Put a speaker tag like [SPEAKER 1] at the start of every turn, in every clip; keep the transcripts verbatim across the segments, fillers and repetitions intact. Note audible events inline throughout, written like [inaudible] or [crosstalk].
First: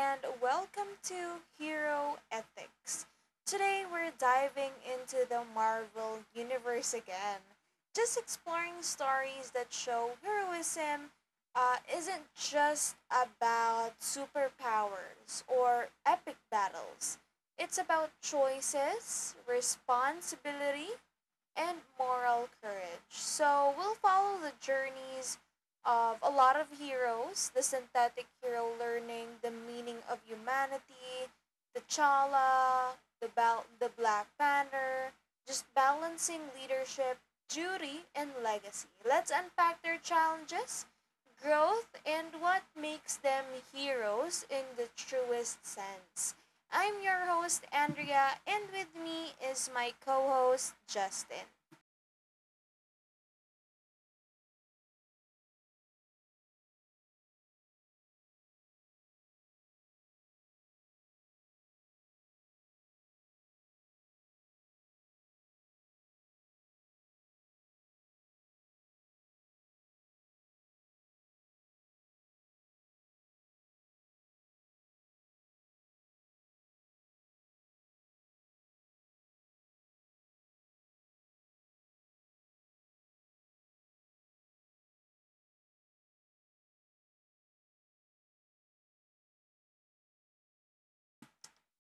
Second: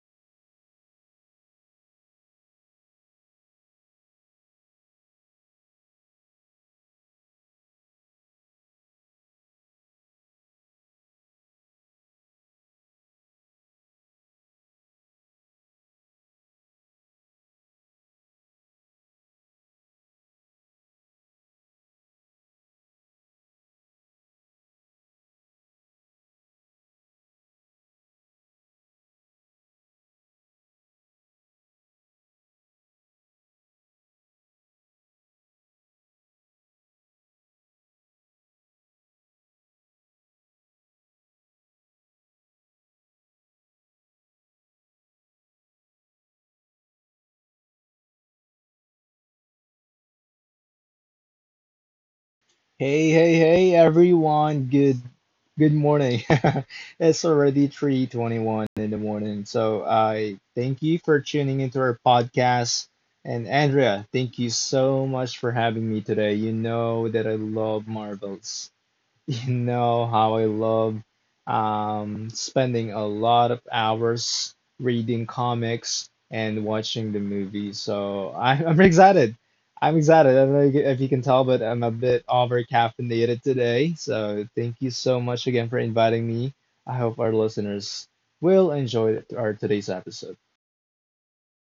[SPEAKER 1] and welcome to Hero Ethics. Today, we're diving into the Marvel Universe again, just exploring stories that show heroism uh, isn't just about superpowers or epic battles. It's about choices, responsibility, and moral courage. So we'll follow the journeys of a lot of heroes, the synthetic hero learning the meaning of humanity, the Chala, the, Bal- the Black Banner, just balancing leadership, duty, and legacy. Let's unpack their challenges, growth, and what makes them heroes in the truest sense. I'm your host, Andrea, and with me is my co host, Justin.
[SPEAKER 2] Hey, hey, hey, everyone. Good good morning. [laughs] It's already three twenty-one in the morning. So, I thank you for tuning into our podcast. And Andrea, thank you so much for having me today. You know that I love marbles. [laughs] You know how I love um, spending a lot of hours reading comics and watching the movies. So I'm, [laughs] I'm excited. I'm excited. I don't know if you can tell, but I'm a bit over caffeinated today. So thank you so much again for inviting me. I hope our listeners will enjoy our today's episode.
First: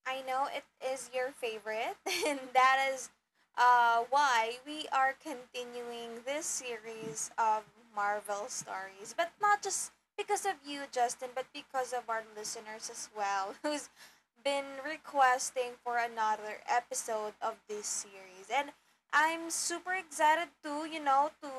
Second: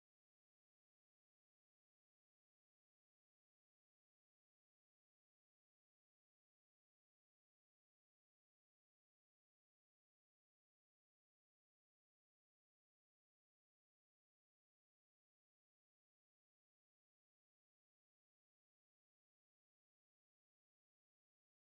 [SPEAKER 1] I know it is your favorite, [laughs] and that is uh, why we are continuing this series of Marvel stories, but not just because of you, Justin, but because of our listeners as well, [laughs] who's been requesting for another episode of this series. And I'm super excited to, you know, to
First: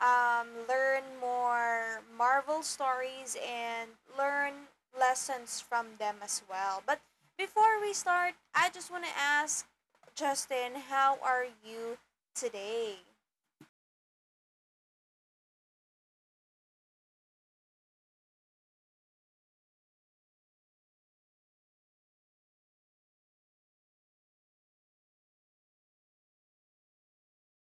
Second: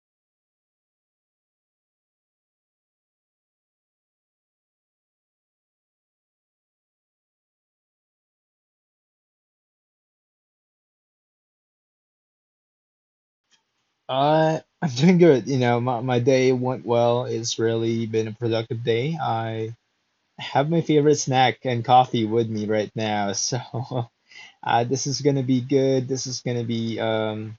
[SPEAKER 1] um, learn more Marvel stories and learn lessons from them as well. But before we start, I just want to ask Justin, how are you today?
[SPEAKER 2] Uh, [laughs] I'm doing good. You know, my, my day went well. It's really been a productive day. I have my favorite snack and coffee with me right now. So [laughs] uh, this is gonna be good. This is gonna be um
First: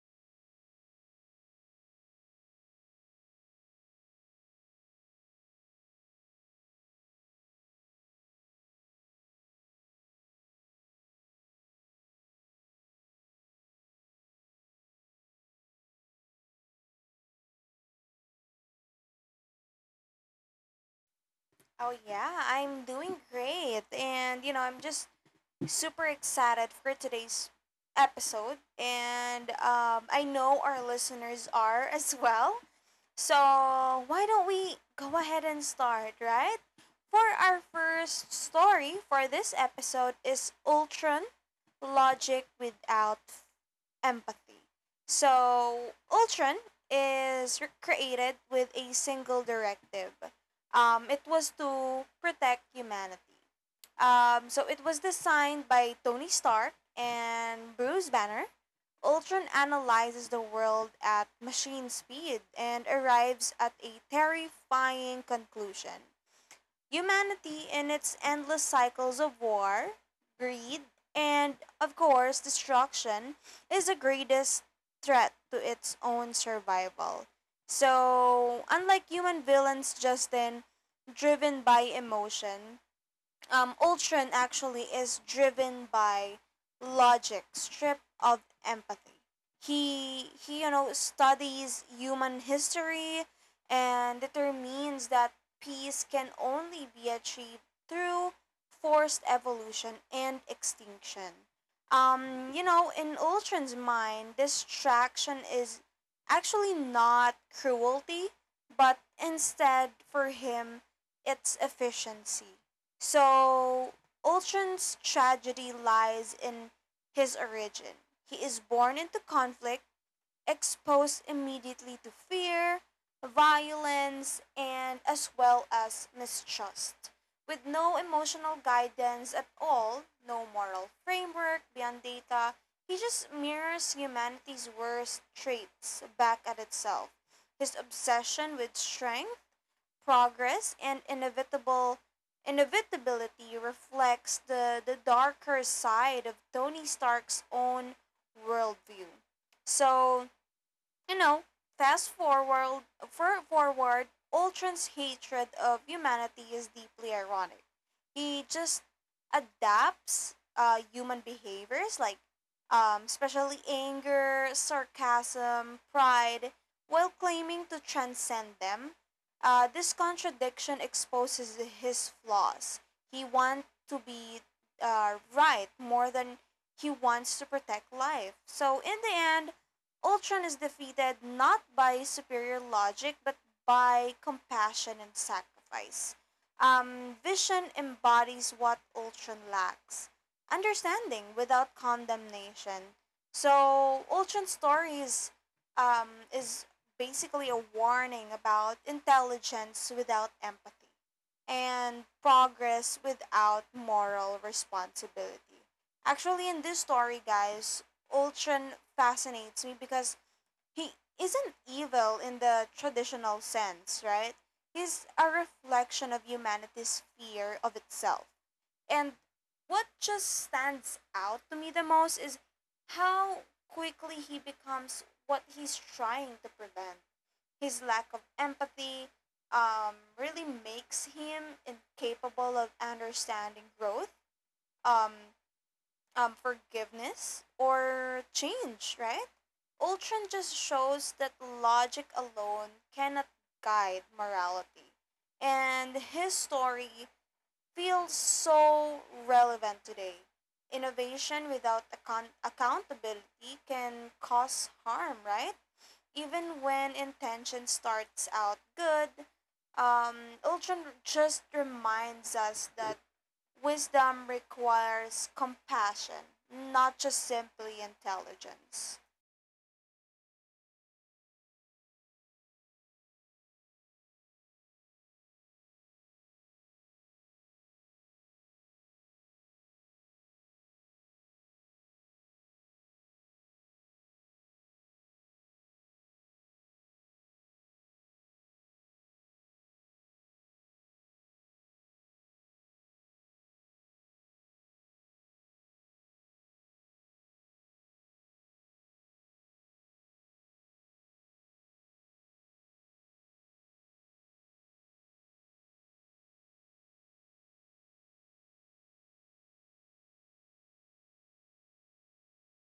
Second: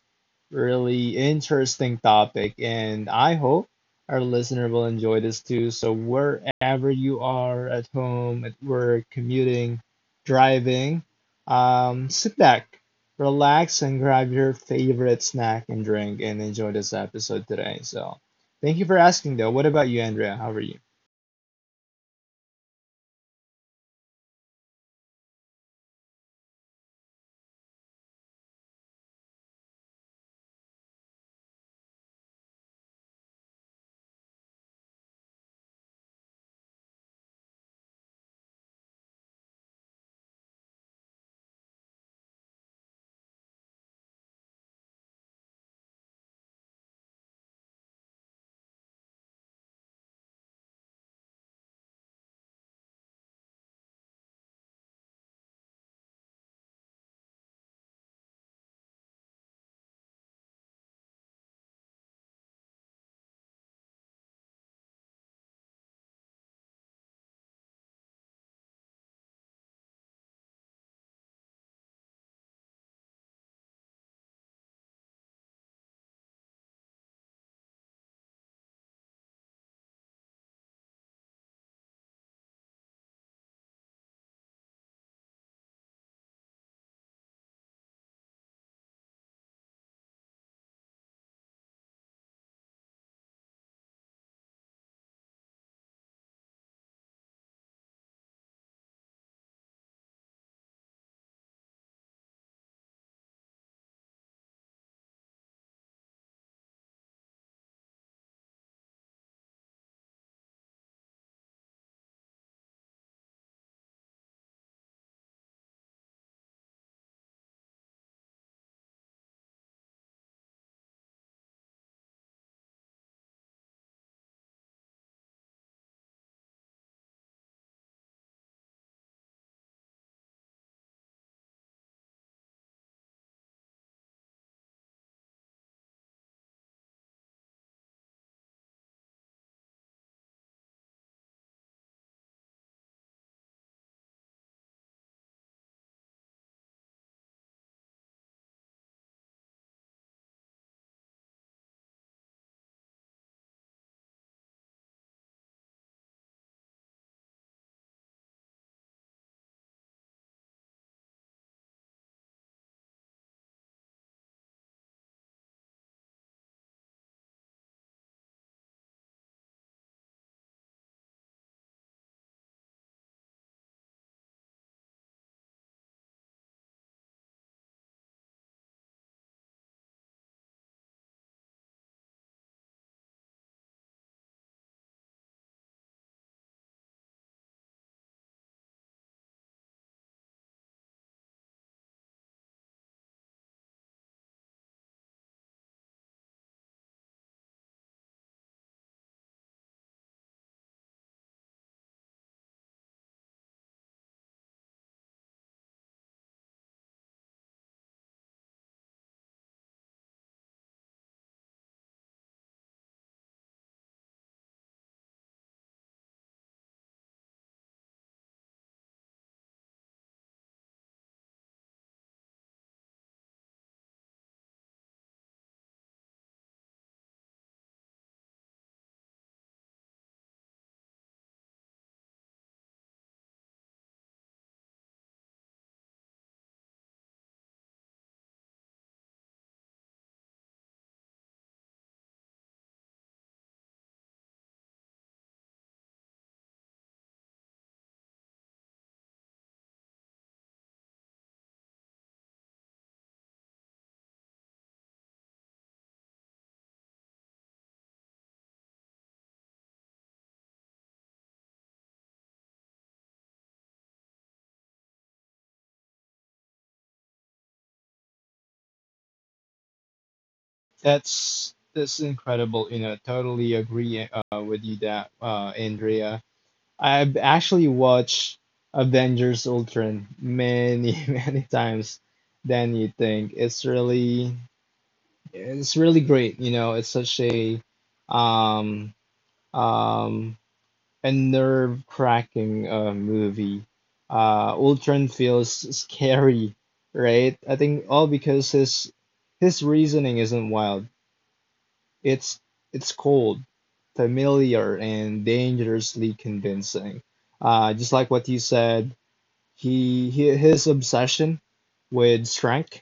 [SPEAKER 2] really interesting topic, and I hope our listener will enjoy this too. So wherever you are at home, at work, commuting, driving, um, sit back, relax, and grab your favorite snack and drink and enjoy this episode today. So thank you for asking though. What about you, Andrea? How are you?
[SPEAKER 1] Oh yeah, I'm doing great. And you know, I'm just super excited for today's episode. And um, I know our listeners are as well. So why don't we go ahead and start, right? For our first story for this episode is Ultron, Logic Without empathy. So Ultron is re- created with a single directive. Um, it was to protect humanity. Um, so, it was designed by Tony Stark and Bruce Banner. Ultron analyzes the world at machine speed and arrives at a terrifying conclusion. Humanity, in its endless cycles of war, greed, and, of course, destruction, is the greatest threat to its own survival. So, unlike human villains, Justin, driven by emotion, um, Ultron actually is driven by logic, stripped of empathy. He he, you know, studies human history and determines that peace can only be achieved through forced evolution and extinction. Um, you know, in Ultron's mind, distraction is actually not cruelty, but instead for him, it's efficiency. So Ultron's tragedy lies in his origin. He is born into conflict, exposed immediately to fear, violence, and as well as mistrust. With no emotional guidance at all, no moral framework beyond data, he just mirrors humanity's worst traits back at itself. His obsession with strength, progress, and inevitable inevitability reflects the, the darker side of Tony Stark's own worldview. So you know, fast forward, for forward, Ultron's hatred of humanity is deeply ironic. He just adapts uh, human behaviors like um, especially anger, sarcasm, pride, while claiming to transcend them. Uh, this contradiction exposes his flaws. He wants to be uh, right more than he wants to protect life. So, in the end, Ultron is defeated not by superior logic, but by compassion and sacrifice. Um, Vision embodies what Ultron lacks: understanding without condemnation. So Ultron's story is, um, is basically a warning about intelligence without empathy and progress without moral responsibility. Actually, in this story, guys, Ultron fascinates me because he isn't evil in the traditional sense, right? He's a reflection of humanity's fear of itself. And what just stands out to me the most is how quickly he becomes what he's trying to prevent. His lack of empathy um, really makes him incapable of understanding growth, um, um, forgiveness, or change, right? Ultron just shows that logic alone cannot guide morality. And his story feels so relevant today. Innovation without account- accountability can cause harm, right? Even when intention starts out good, um, Ultron just reminds us that wisdom requires compassion, not just simply intelligence.
[SPEAKER 2] That's that's incredible. You know, totally agree uh, with you that uh, Andrea. I've actually watched Avengers Ultron many [laughs] many times than you think. It's really it's really great. You know, it's such a um um a nerve cracking uh, movie. Uh, Ultron feels scary, right? I think all because his his reasoning isn't wild. It's it's cold, familiar, and dangerously convincing. Uh, just like what you said, he, he his obsession with strength,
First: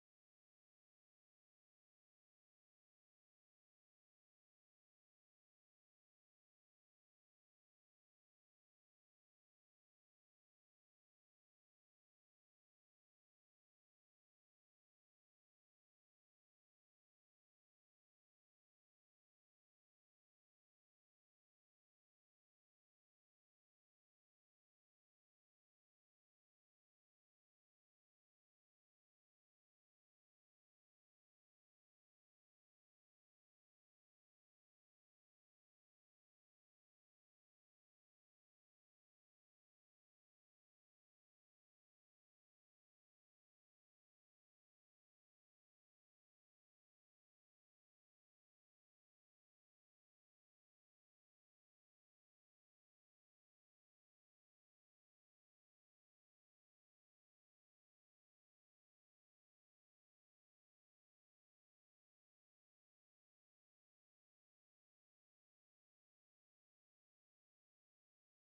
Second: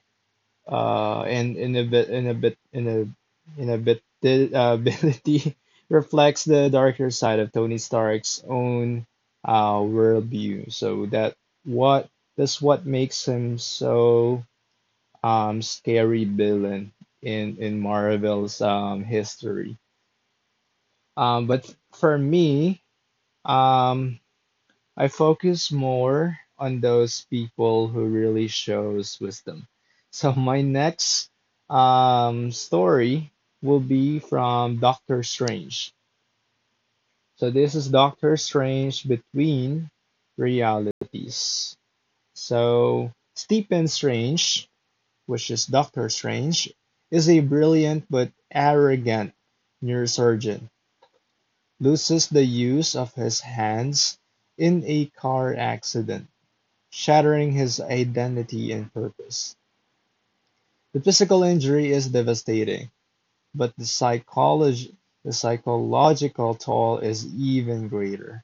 [SPEAKER 2] uh, and in a bit in a bit in a in a bit the uh, [laughs] ability reflects the darker side of Tony Stark's own uh, worldview. So that what that's what makes him so um scary villain in in Marvel's um history. Um, but for me, um, I focus more on those people who really shows wisdom. So [laughs] my next um, story will be from Doctor Strange. So this is Doctor Strange between realities. So Stephen Strange, which is Doctor Strange, is a brilliant but arrogant neurosurgeon loses the use of his hands in a car accident, shattering his identity and purpose. The physical injury is devastating, but the psycholog- the psychological toll is even greater.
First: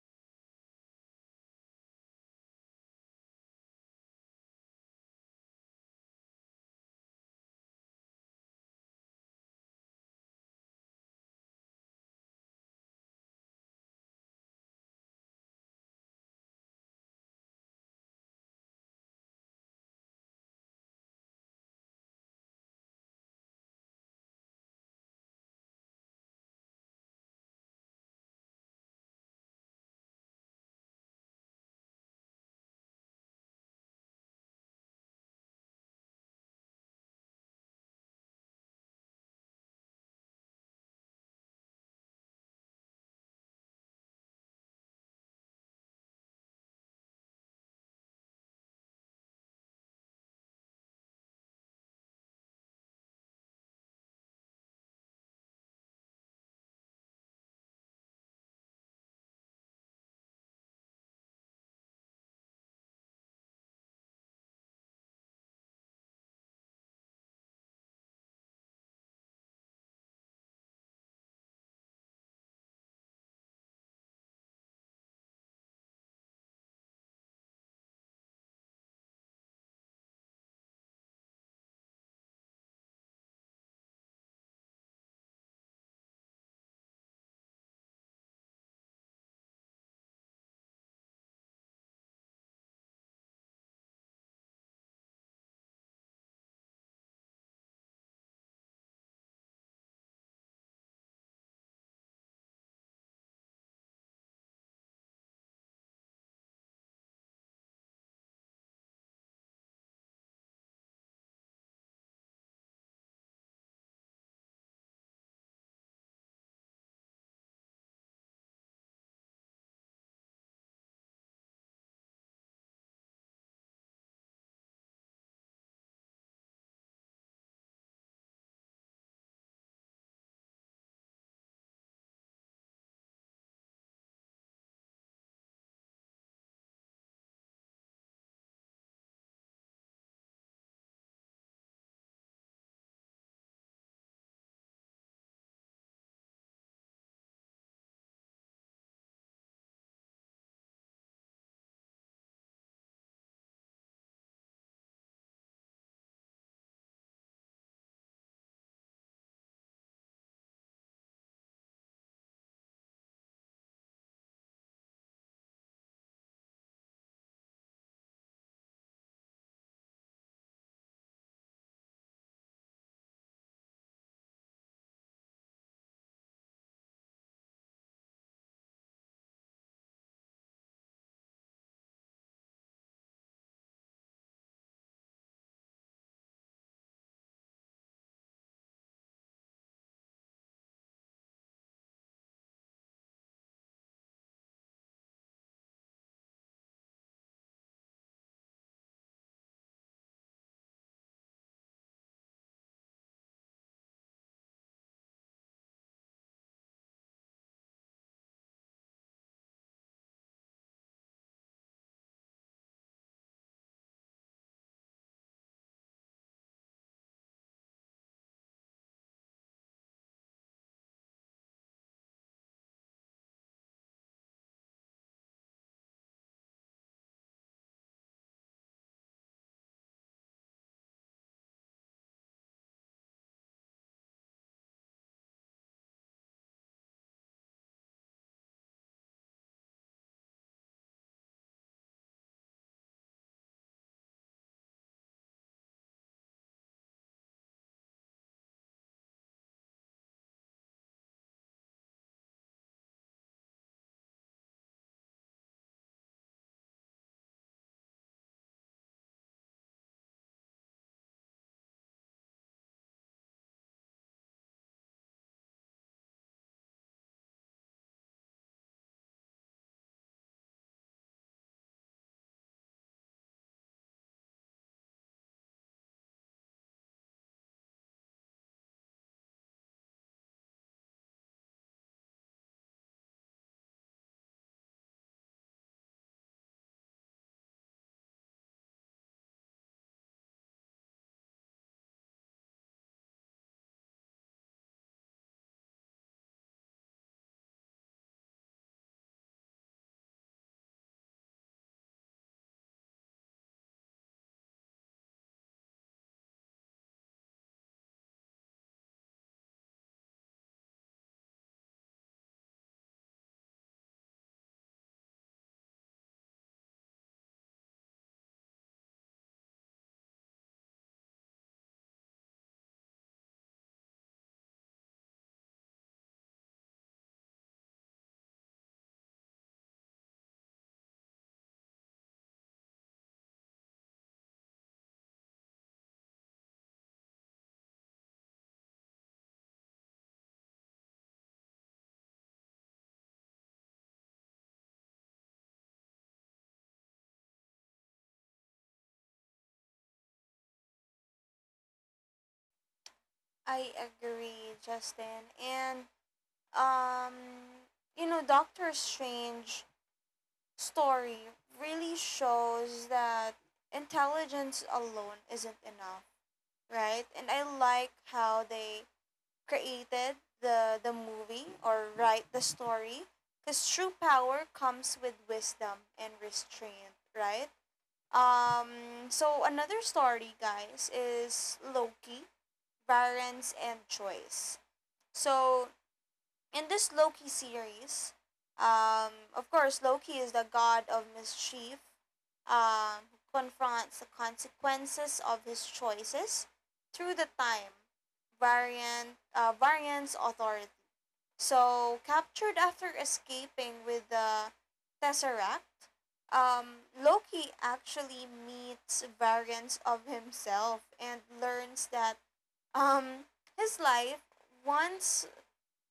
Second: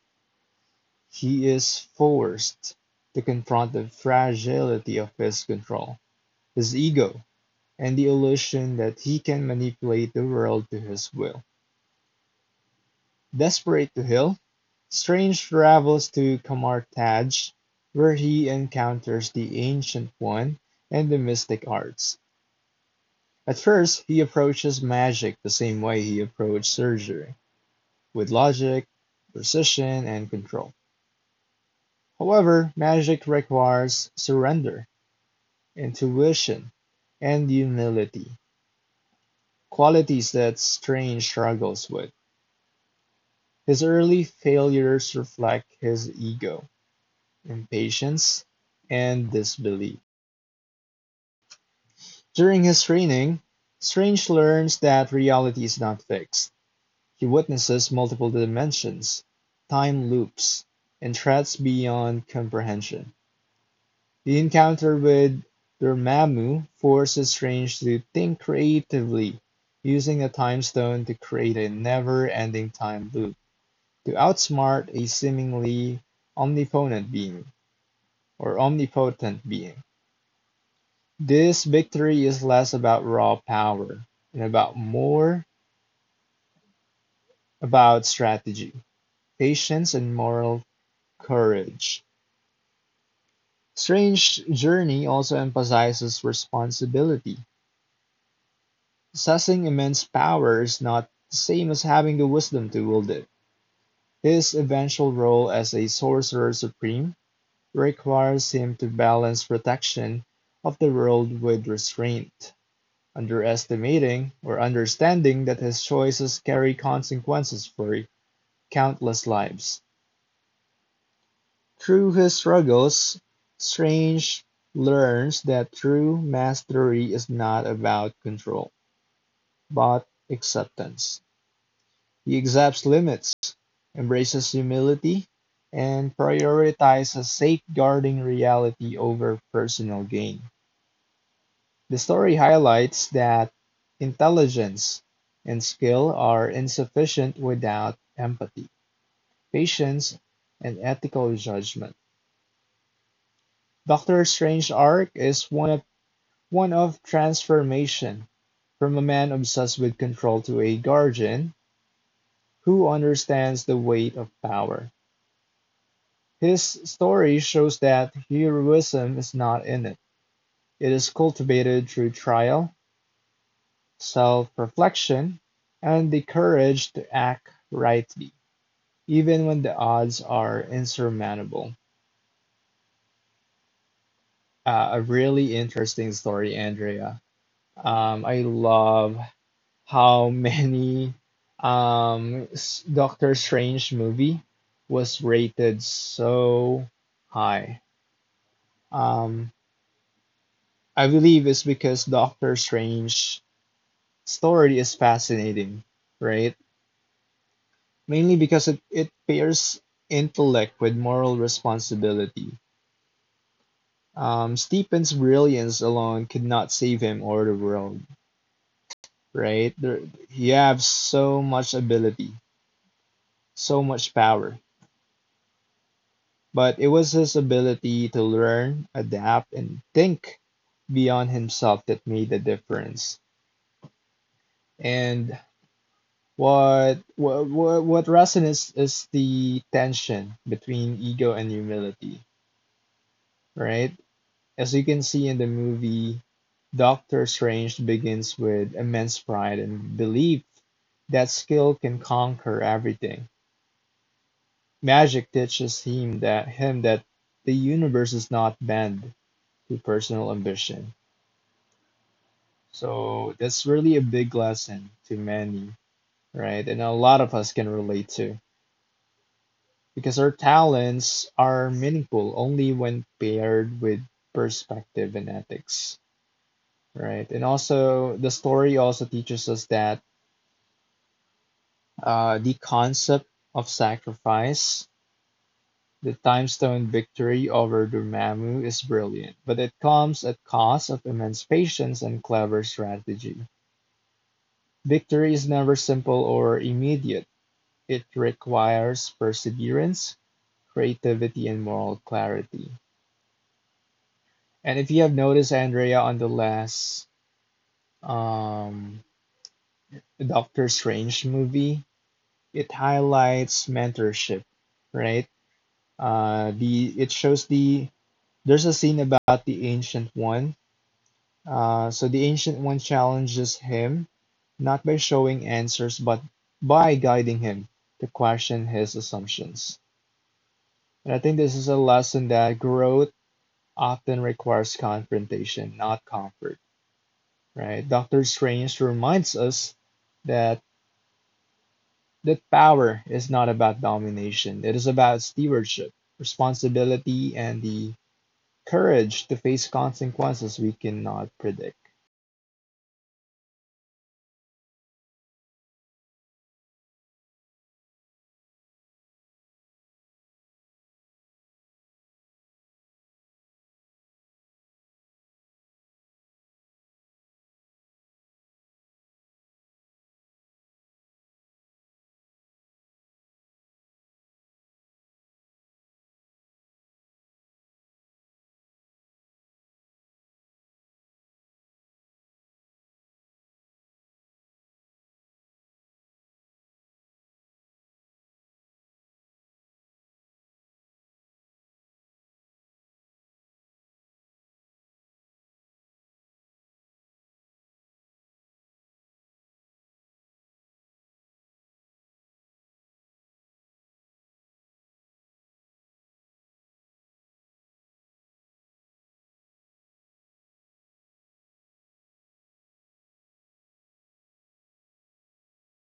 [SPEAKER 2] He is forced to confront the fragility of his control, his ego, and the illusion that he can manipulate the world to his will. Desperate to heal, Strange travels to Kamartaj, where he encounters the Ancient One and the mystic arts. At first, he approaches magic the same way he approached surgery, with logic, precision, and control. However, magic requires surrender, intuition, and humility, qualities that Strange struggles with. His early failures reflect his ego, impatience, and disbelief. During his training, Strange learns that reality is not fixed; he witnesses multiple dimensions, time loops, and threats beyond comprehension. The encounter with Dormammu forces Strange to think creatively, using a Time Stone to create a never ending time loop to outsmart a seemingly omnipotent being or omnipotent being. This victory is less about raw power and about more about strategy, patience, and moral courage. Strange Journey also emphasizes responsibility. Possessing immense power is not the same as having the wisdom to wield it. His eventual role as a sorcerer supreme requires him to balance protection of the world with restraint, underestimating or understanding that his choices carry consequences for countless lives. Through his struggles, Strange learns that true mastery is not about control, but acceptance. He accepts limits, embraces humility, and prioritizes safeguarding reality over personal gain. The story highlights that intelligence and skill are insufficient without empathy, patience, and ethical judgment. Doctor Strange's arc is one of one of transformation from a man obsessed with control to a guardian who understands the weight of power. His story shows that heroism is not innate; it is cultivated through trial, self reflection, and the courage to act rightly, even when the odds are insurmountable. Uh, a really interesting story, Andrea. Um, I love how many um, s- Doctor Strange movie was rated so high. Um, I believe it's because Doctor Strange story is fascinating, right? Mainly because it, it pairs intellect with moral responsibility. Um, Stephen's brilliance alone could not save him or the world, right? There, he have so much ability, so much power. But it was his ability to learn, adapt, and think beyond himself that made the difference. And what what what, what resonates is the tension between ego and humility, right? As you can see in the movie, Doctor Strange begins with immense pride and belief that skill can conquer everything. Magic teaches him that him that the universe is not bound to personal ambition. So that's really a big lesson to many, right? And a lot of us can relate to because our talents are meaningful only when paired with perspective and ethics, right? And also, the story also teaches us that uh, the concept of sacrifice, the time stone victory over Dormammu is brilliant, but it comes at cost of immense patience and clever strategy. Victory is never simple or immediate. It requires perseverance, creativity, and moral clarity. And if you have noticed, Andrea, on the last um, Doctor Strange movie, it highlights mentorship, right? Uh, the it shows the there's a scene about the ancient one. Uh, so the ancient one challenges him not by showing answers, but by guiding him to question his assumptions. And I think this is a lesson that growth often requires confrontation, not comfort, right? Doctor Strange reminds us that that power is not about domination. It is about stewardship, responsibility, and the courage to face consequences we cannot predict.
[SPEAKER 1] I agree, Justin. And um, you know, Doctor Strange story really shows that intelligence alone isn't enough, right? And I like how they created the the movie or write the story because true power comes with wisdom and restraint, right? Um, so another story, guys, is Loki, Varans, and Choice. So in this Loki series, um, of course, Loki is the god of mischief, um, who confronts the consequences of his choices through the time, variant, uh, variants authority. So, captured after escaping with the Tesseract, um, Loki actually meets variants of himself and learns that um, his life, once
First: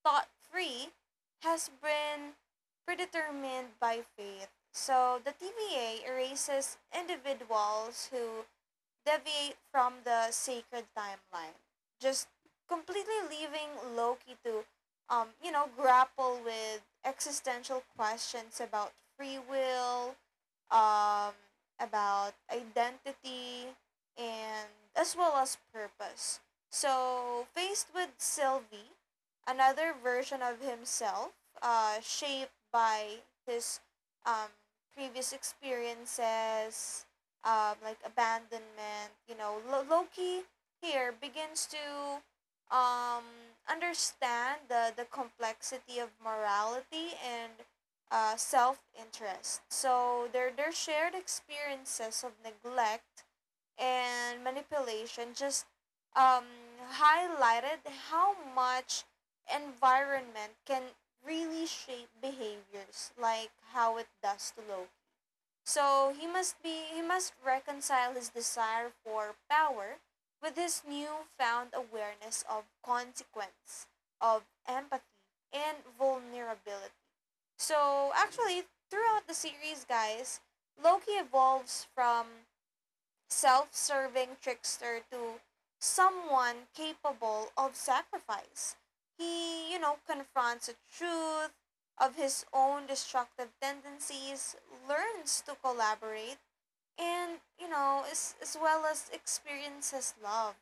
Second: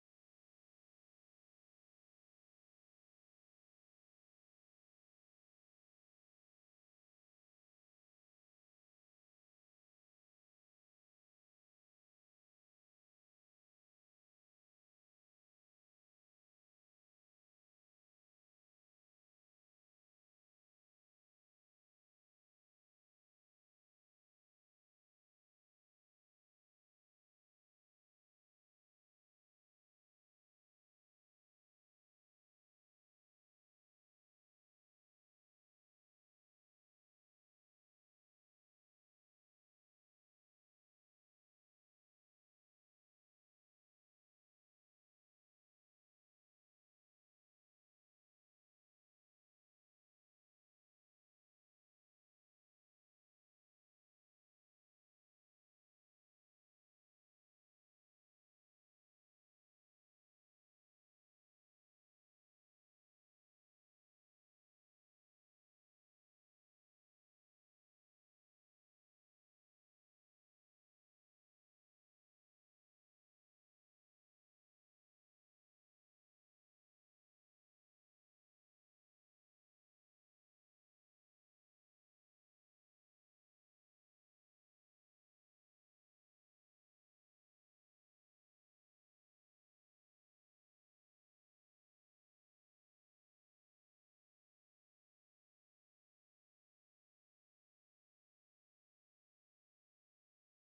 [SPEAKER 1] thought free, has been predetermined by faith. So the T V A erases individuals who deviate from the sacred timeline, just completely leaving Loki to, um, you know, grapple with existential questions about free will, um, about identity, and as well as purpose. So, faced with Sylvie, another version of himself, uh, shaped by his um, previous experiences, um, like abandonment, you know, Lo- Loki here begins to um, understand the, the complexity of morality and uh, self interest. So their their shared experiences of neglect and manipulation just um, highlighted how much environment can really shape behaviors like how it does to Loki. So he must be he must reconcile his desire for power with his newfound awareness of consequence, of empathy and vulnerability. So actually throughout the series, guys, Loki evolves from self-serving trickster to someone capable of sacrifice. He, you know, confronts the truth of his own destructive tendencies, learns to collaborate, and you know as, as well as experiences love,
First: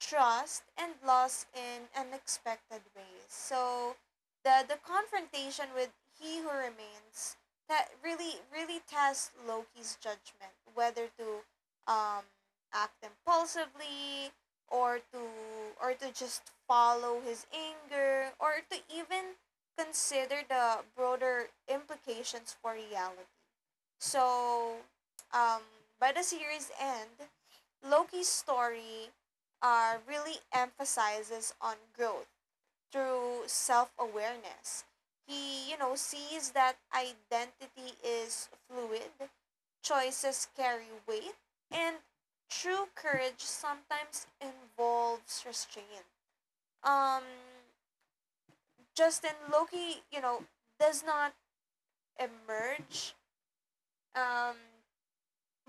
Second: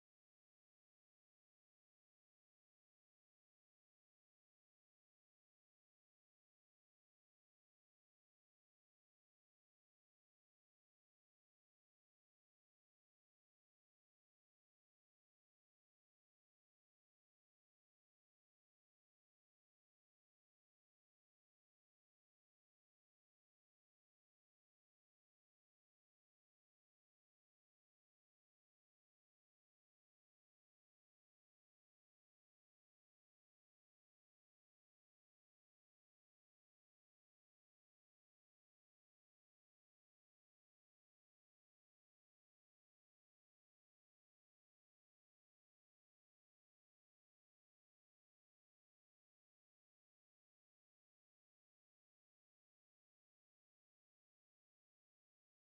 [SPEAKER 1] trust, and loss in unexpected ways. So the the confrontation with He Who Remains that really really tests Loki's judgment, whether to um act impulsively, or to or to just follow his anger, or to even consider the broader implications for reality. So, um, by the series end, Loki's story uh, really emphasizes on growth through self awareness. He, you know, sees that identity is fluid, choices carry weight, and true courage sometimes involves restraint. Um, Justin, Loki, you know, does not emerge um,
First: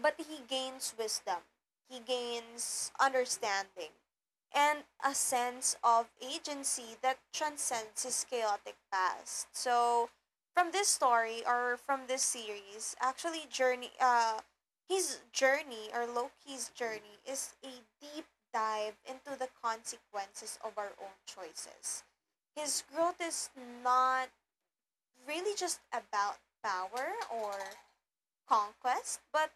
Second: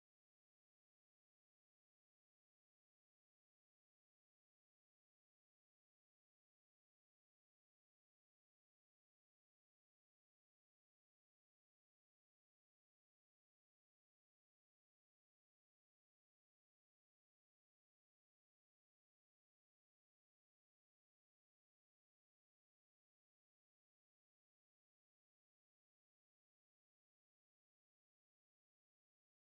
[SPEAKER 1] but he gains wisdom. He gains understanding and a sense of agency that transcends his chaotic past. So, from this story or from this series, actually, journey, uh, his journey or Loki's journey is a deep dive into the consequences of our own choices. His growth is not really just about power or conquest, but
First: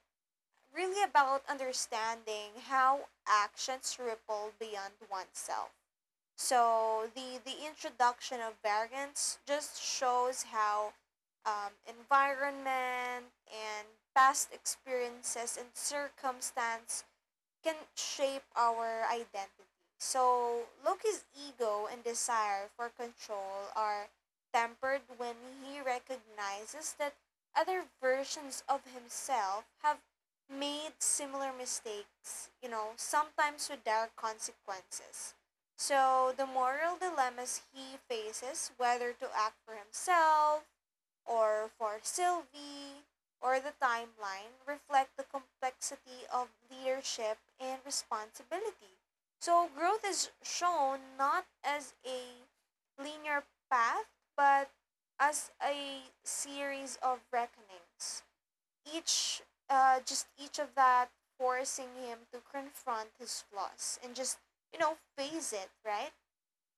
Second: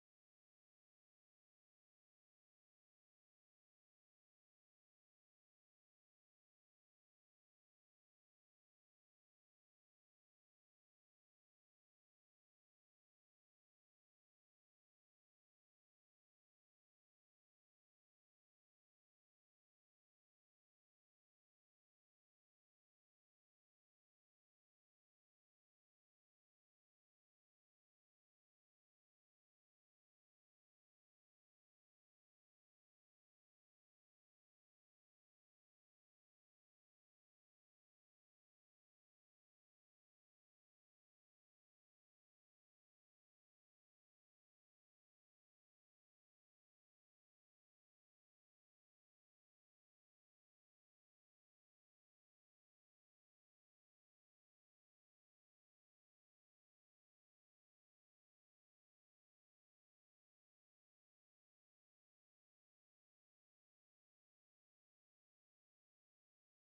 [SPEAKER 1] really about understanding how actions ripple beyond oneself. So the the introduction of variance just shows how um, environment and past experiences and circumstances can shape our identity. So Loki's ego and desire for control are tempered when he recognizes that other versions of himself have made similar mistakes, you know, sometimes with dire consequences. So the moral dilemmas he faces, whether to act for himself, or for Sylvie or the timeline, reflect the complexity of leadership and responsibility. So growth is shown not as a linear path but as a series of reckonings, Each uh, just each of that forcing him to confront his flaws and just, you know, face it, right?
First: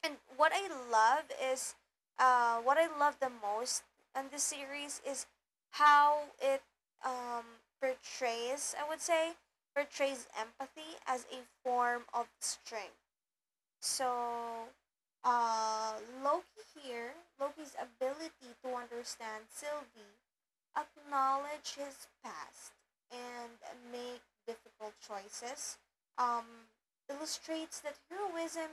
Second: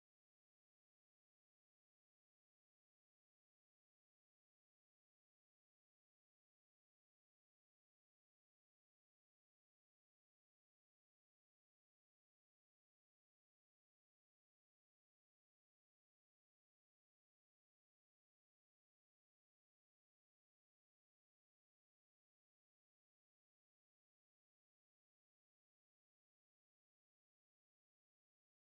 [SPEAKER 1] And what I love is, uh, what I love the most in this series is how it um, portrays, I would say, portrays empathy as a form of strength. So, uh, Loki here, Loki's ability to understand Sylvie, acknowledge his past, and make difficult choices um, illustrates that heroism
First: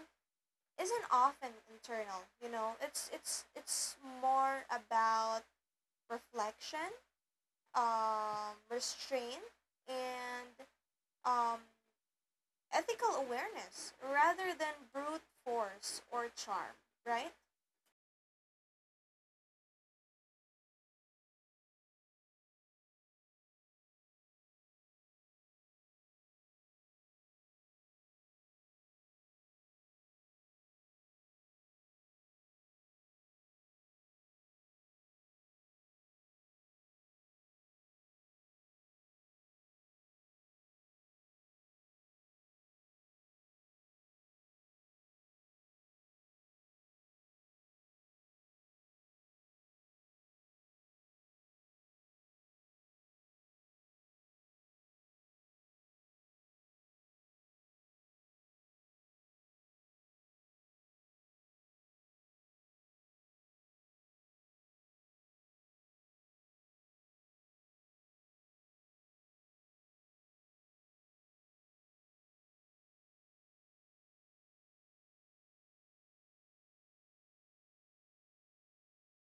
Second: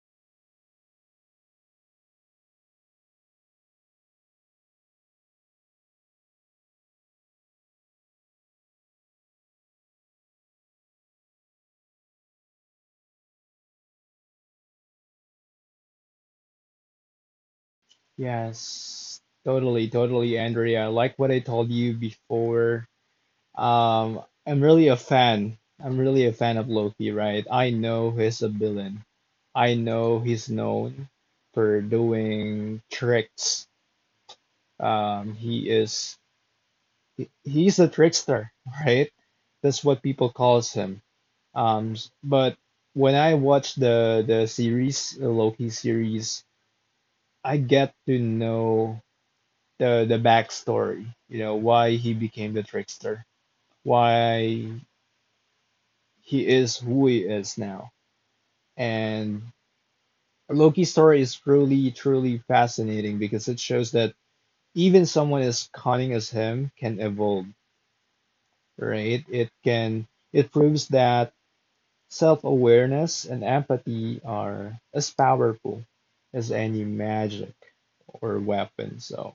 [SPEAKER 1] isn't often internal, you know, it's it's it's more about reflection, um restraint, and um ethical awareness rather than brute force or charm, right?
[SPEAKER 2] Yes, totally, totally, Andrea. Like what I told you before, Um, I'm really a fan. I'm really a fan of Loki, right? I know he's a villain. I know he's known for doing tricks. Um, he is he, he's a trickster, [laughs] right? That's what people calls him. Um, s- but when I watch the the series, the Loki series, I get to know the the backstory. You know, why he became the trickster, why he is who he is now. And Loki's story is really, truly fascinating because it shows that even someone as cunning as him can evolve, right? It can, it proves that self-awareness and empathy are as powerful as any magic or weapon. So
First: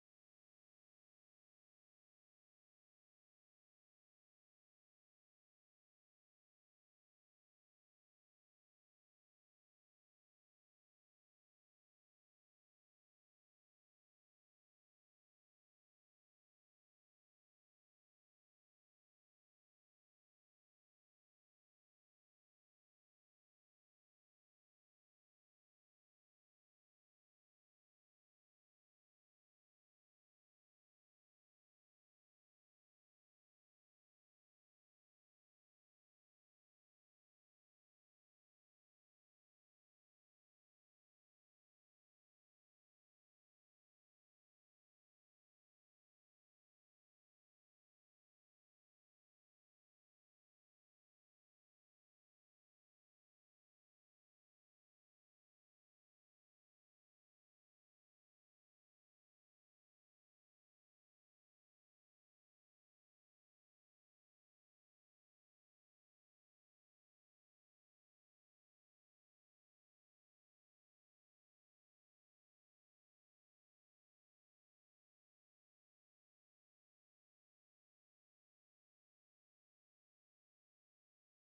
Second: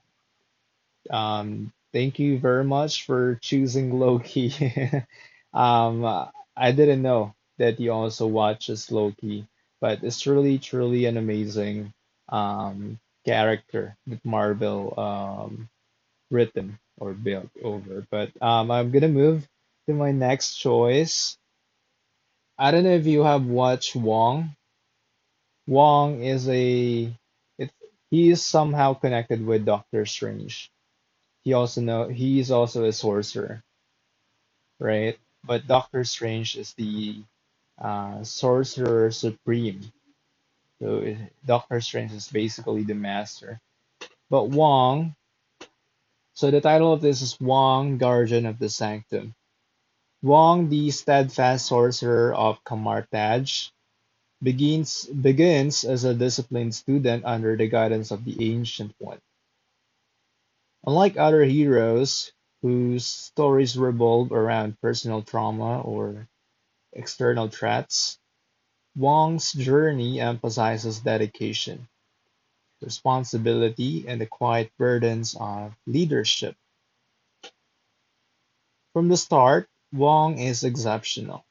[SPEAKER 2] Um, thank you very much for choosing Loki. [laughs] Um, I didn't know that you also watches Loki, but it's really, truly an amazing um, character that Marvel um, written or built over. But um, I'm gonna move to my next choice. I don't know if you have watched Wong. Wong is a it, he is somehow connected with Doctor Strange. He also know he is also a sorcerer, right? But Doctor Strange is the uh, sorcerer supreme. So it- Doctor Strange is basically the master. But Wong, so the title of this is Wong, Guardian of the Sanctum. Wong, the steadfast sorcerer of Kamartaj, begins begins as a disciplined student under the guidance of the Ancient One. Unlike other heroes whose stories revolve around personal trauma or external threats, Wong's journey emphasizes dedication, responsibility, and the quiet burdens of leadership. From the start, Wong is exceptional,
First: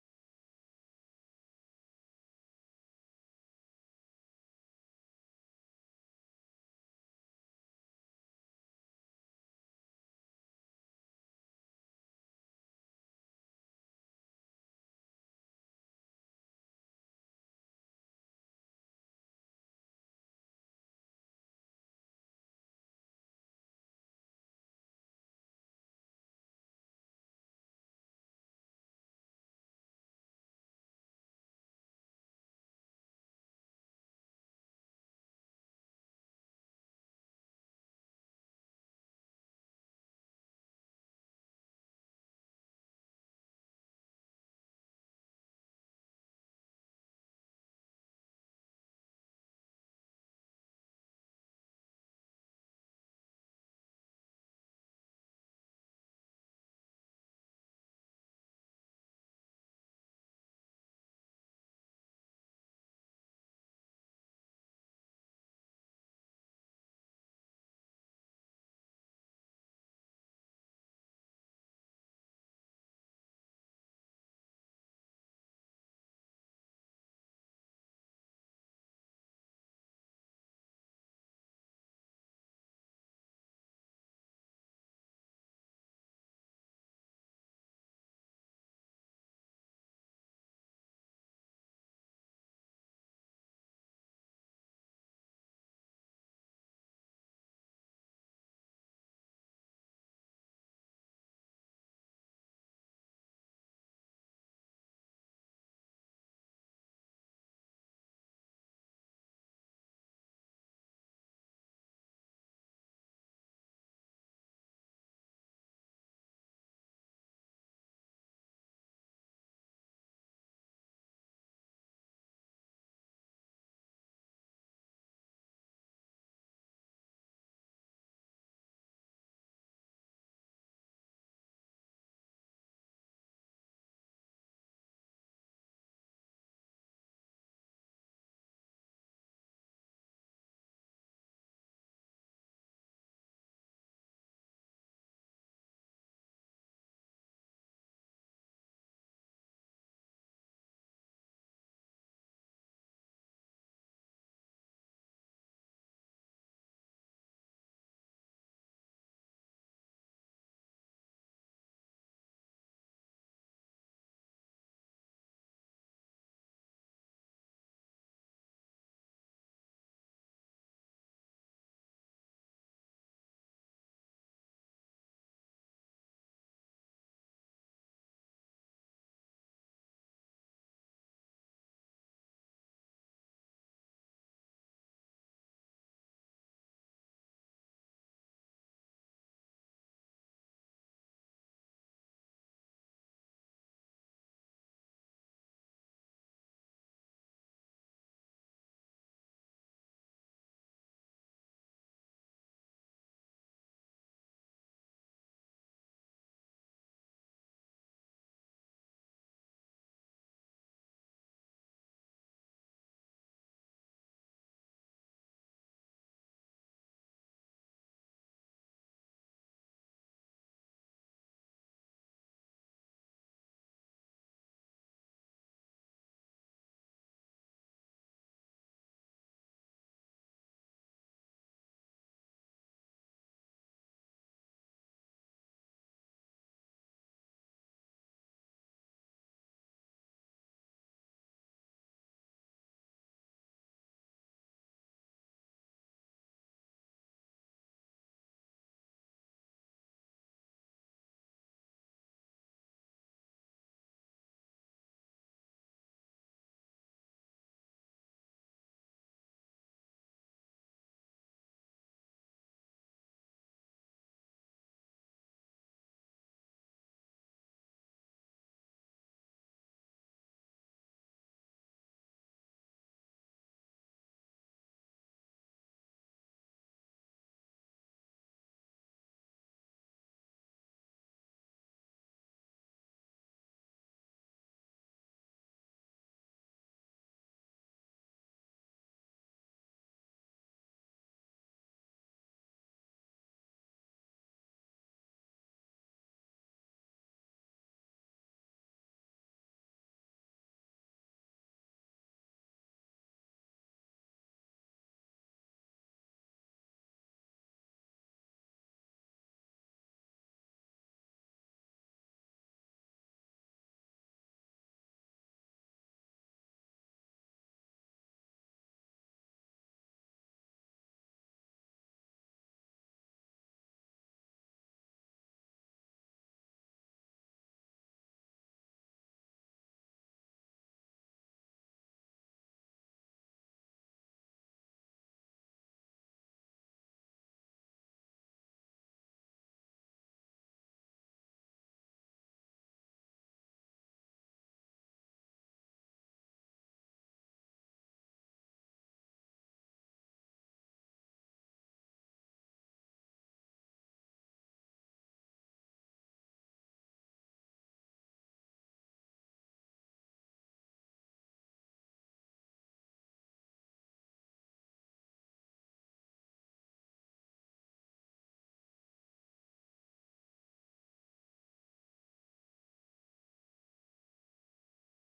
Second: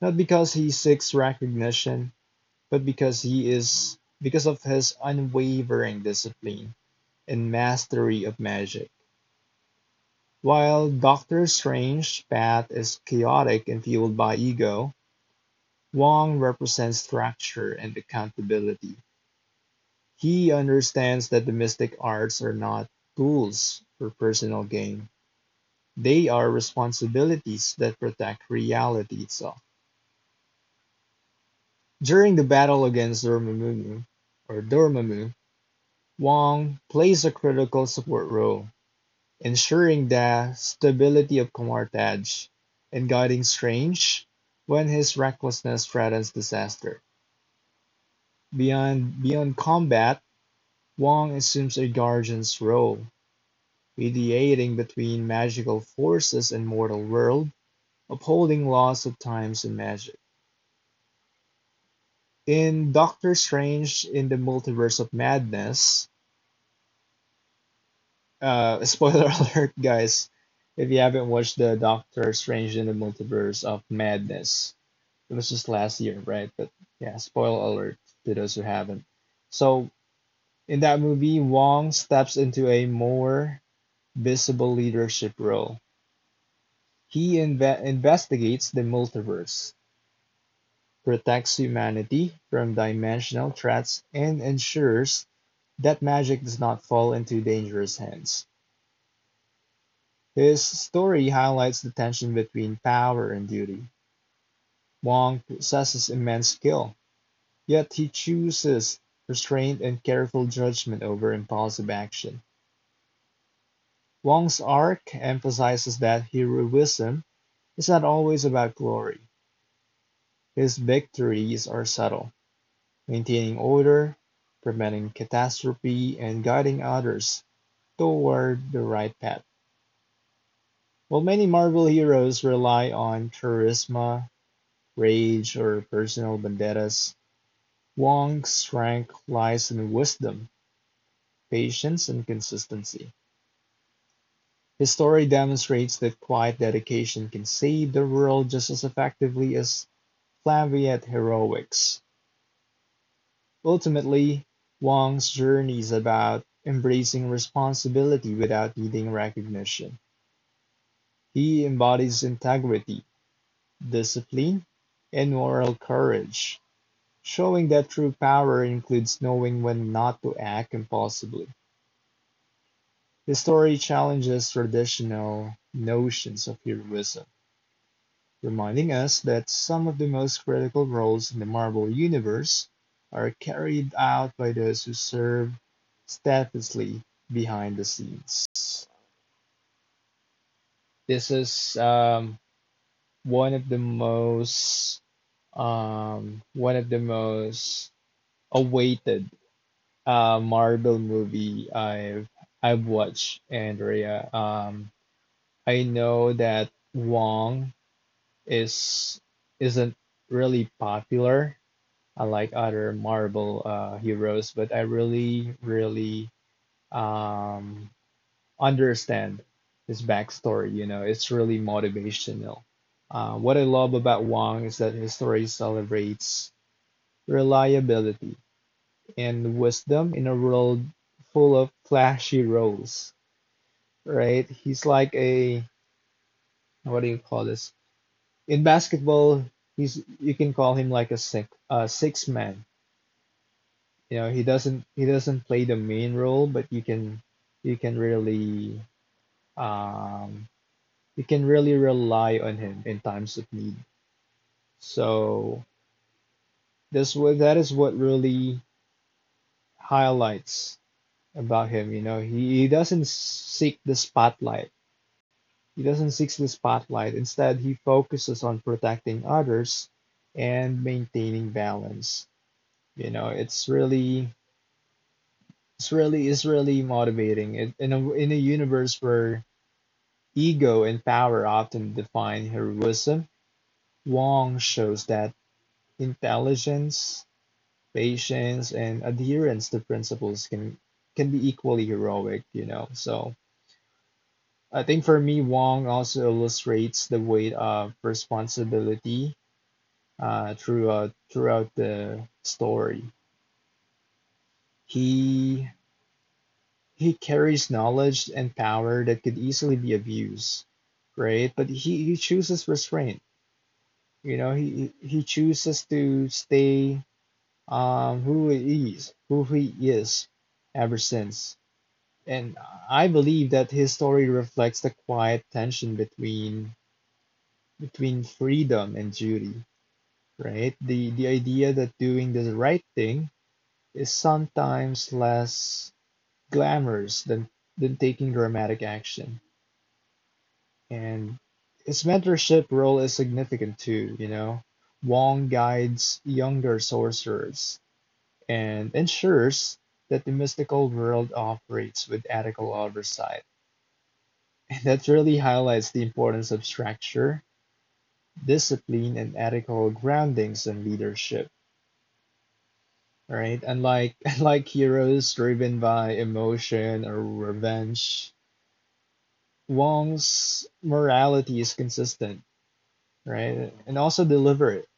[SPEAKER 2] not because he seeks recognition, but because he is because of his unwavering discipline and mastery of magic. While Doctor Strange's path is chaotic and fueled by ego, Wong represents structure and accountability. He understands that the mystic arts are not tools for personal gain. They are responsibilities that protect reality itself. During the battle against Dormammu, or Dormammu, Wong plays a critical support role, ensuring the stability of Comartage and guiding Strange when his recklessness threatens disaster. Beyond beyond combat, Wong assumes a guardian's role, mediating between magical forces and mortal world, upholding laws of times and magic. In Doctor Strange in the Multiverse of Madness, uh, [laughs] spoiler alert, guys, if you haven't watched the Doctor Strange in the Multiverse of Madness, it was just last year, right? But yeah, spoiler alert to those who haven't. So in that movie, Wong steps into a more visible leadership role. He inve- investigates the multiverse, protects humanity from dimensional threats, and ensures that magic does not fall into dangerous hands. His story highlights the tension between power and duty. Wong possesses immense skill, yet he chooses restraint and careful judgment over impulsive action. Wong's arc emphasizes that heroism is not always about glory. His victories are subtle, maintaining order, preventing catastrophe, and guiding others toward the right path. While many Marvel heroes rely on charisma, rage, or personal vendettas, Wong's strength lies in wisdom, patience, and consistency. His story demonstrates that quiet dedication can save the world just as effectively as flamboyant heroics. Ultimately, Wong's journey is about embracing responsibility without needing recognition. He embodies integrity, discipline, and moral courage, showing that true power includes knowing when not to act impulsively. The story challenges traditional notions of heroism, reminding us that some of the most critical roles in the Marvel Universe are carried out by those who serve steadfastly behind the scenes. This is um, one of the most um, one of the most awaited uh, Marvel movie I've I've watched, Andrea. Um, I know that Wong is isn't really popular, unlike other Marvel uh, heroes, but I really, really um, understand his backstory. You know, it's really motivational. Uh, what I love about Wong is that his story celebrates reliability and wisdom in a world full of flashy roles, right? He's like a, what do you call this? In basketball, he's you can call him like a six uh six man. You know, he doesn't he doesn't play the main role, but you can you can really um you can really rely on him in times of need. So this wa- that is what really highlights about him. You know, he, he doesn't seek the spotlight. He doesn't seek the spotlight. Instead, he focuses on protecting others and maintaining balance. You know, it's really it's really it's really motivating. It, in a in a universe where ego and power often define heroism, Wong shows that intelligence, patience, and adherence to principles can can be equally heroic, you know. So I think for me, Wong also illustrates the weight of responsibility uh, throughout throughout the story. He he carries knowledge and power that could easily be abused, right? But he, he chooses restraint. You know, he he chooses to stay um, who he is, who he is, ever since. And I believe that his story reflects the quiet tension between between freedom and duty, right? The the idea that doing the right thing is sometimes less glamorous than, than taking dramatic action. And his mentorship role is significant too, you know. Wong guides younger sorcerers and ensures that the mystical world operates with ethical oversight. [laughs] That really highlights the importance of structure, discipline, and ethical groundings in leadership, right? Unlike, [laughs] unlike heroes driven by emotion or revenge, Wong's morality is consistent, right? And also deliberate,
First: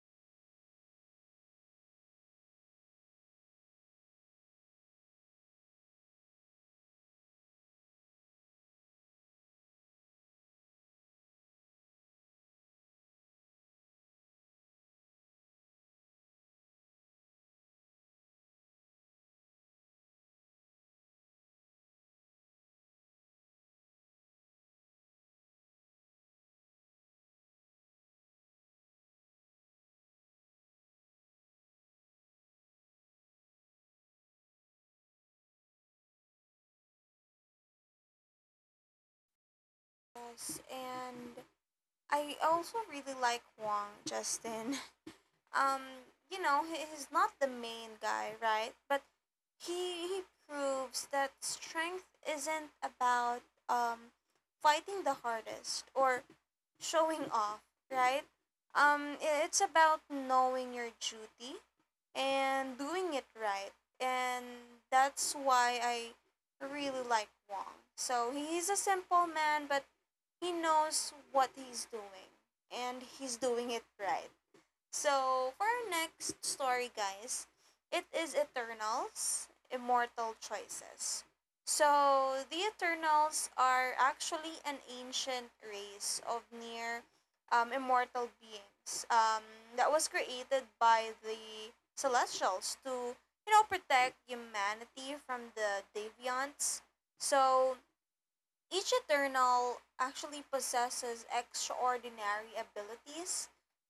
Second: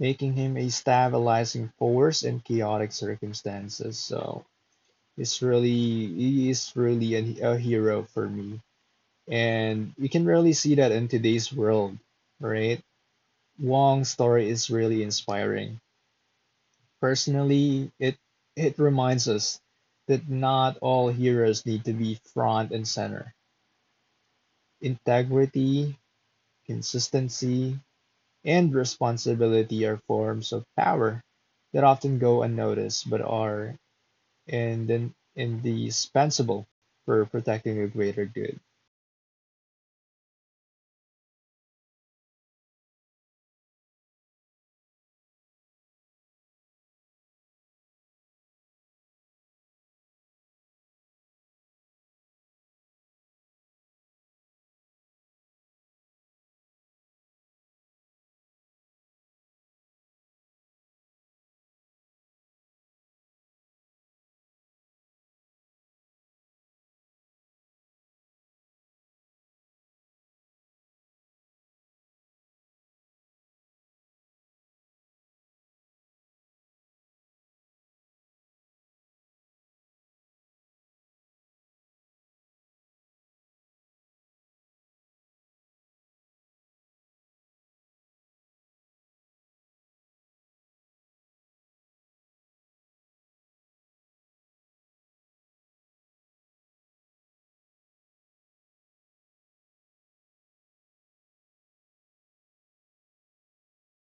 [SPEAKER 2] making him a stabilizing force in chaotic circumstances. So it's really he is really a, a hero for me. And you can really see that in today's world, right? Wong's story is really inspiring. Personally, it it reminds us that not all heroes need to be front and center. Integrity, consistency, and responsibility are forms of power that often go unnoticed but are ind- indispensable for protecting the greater good.
[SPEAKER 1] Yes, and I also really like Wong, Justin. [laughs] um you know, he, he's not the main guy, right, but he he proves that strength isn't about um fighting the hardest or showing off, right? Um I- it's about knowing your duty and doing it right. And that's why I really like Wong. So he's a simple man but he knows what he's doing and he's doing it right. So, for our next story, guys, it is Eternals, Immortal Choices. So the Eternals are actually an ancient race of near um, immortal beings um, that was created by the Celestials to, you know, protect humanity from the Deviants. So each Eternal actually possesses extraordinary abilities,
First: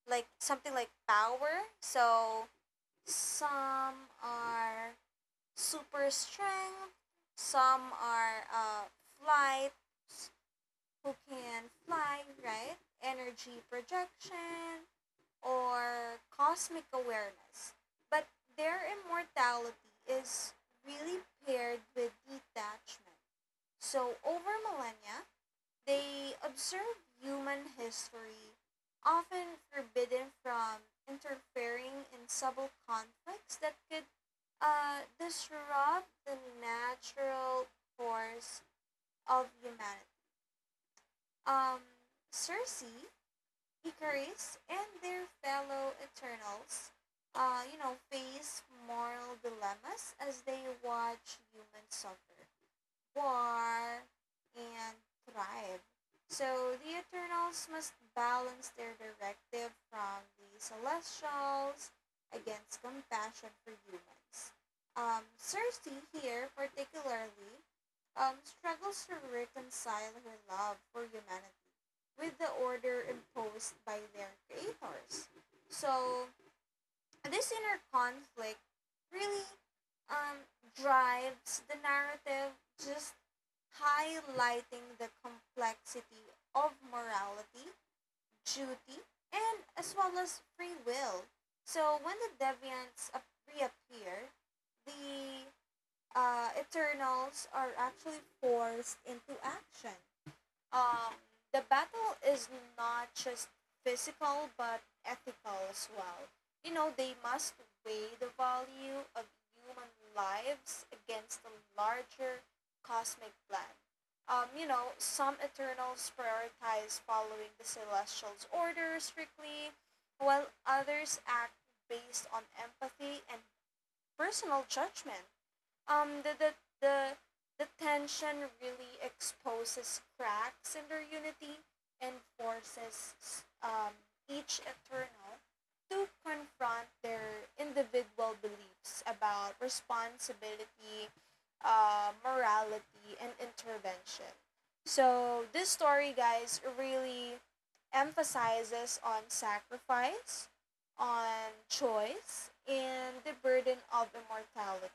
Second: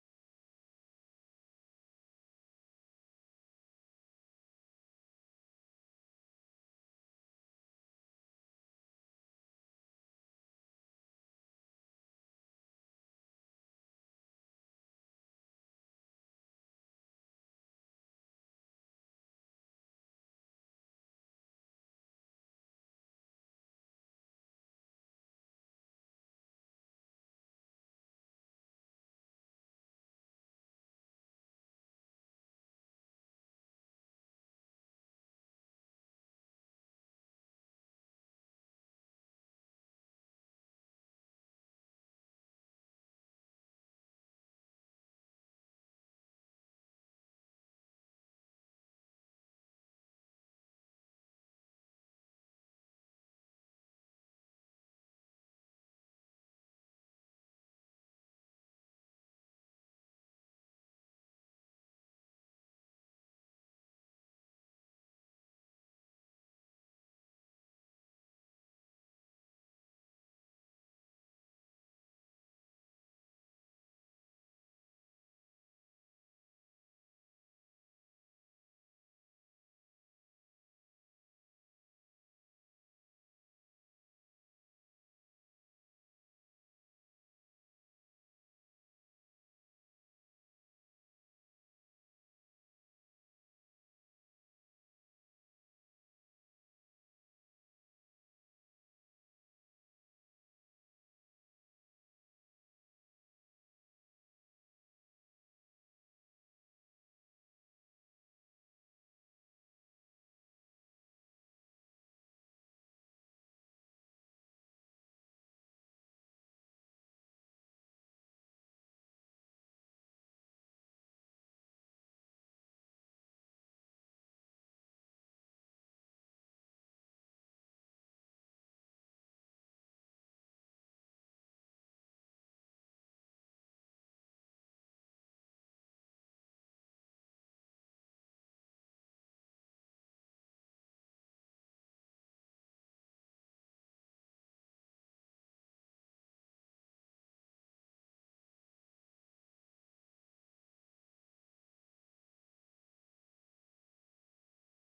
[SPEAKER 1] like something like power. So some are super strength, some are uh, flight, s- who can fly, right? Energy projection, or cosmic awareness. But their immortality is really paired with detachment. So over millennia, they observe human history, often forbidden from interfering in subtle conflicts that could uh, disrupt the natural course of humanity. Um, Circe, Icarus, and their fellow Eternals uh, you know, face moral dilemmas as they watch humans suffer, war, and thrive. So the Eternals must balance their directive from the Celestials against compassion for humans. Um, Cersei here, particularly, um, struggles to reconcile her love for humanity with the order imposed by their creators. So this inner conflict really um, drives the narrative, just highlighting the complexity of morality, duty, and as well as free will. So when the deviants ap- reappear, the uh, Eternals are actually forced into action. Um, the battle is not just physical but ethical as well. You know, they must weigh the value of human lives against the larger cosmic plan. Um, you know, some Eternals prioritize following the Celestial's orders strictly, while others act based on empathy and personal judgment. um the the the, the tension really exposes cracks in their unity and forces um, each eternal to confront their individual beliefs about responsibility, uh, morality, and intervention. So this story, guys, really emphasizes on sacrifice, on choice, and the burden of immortality.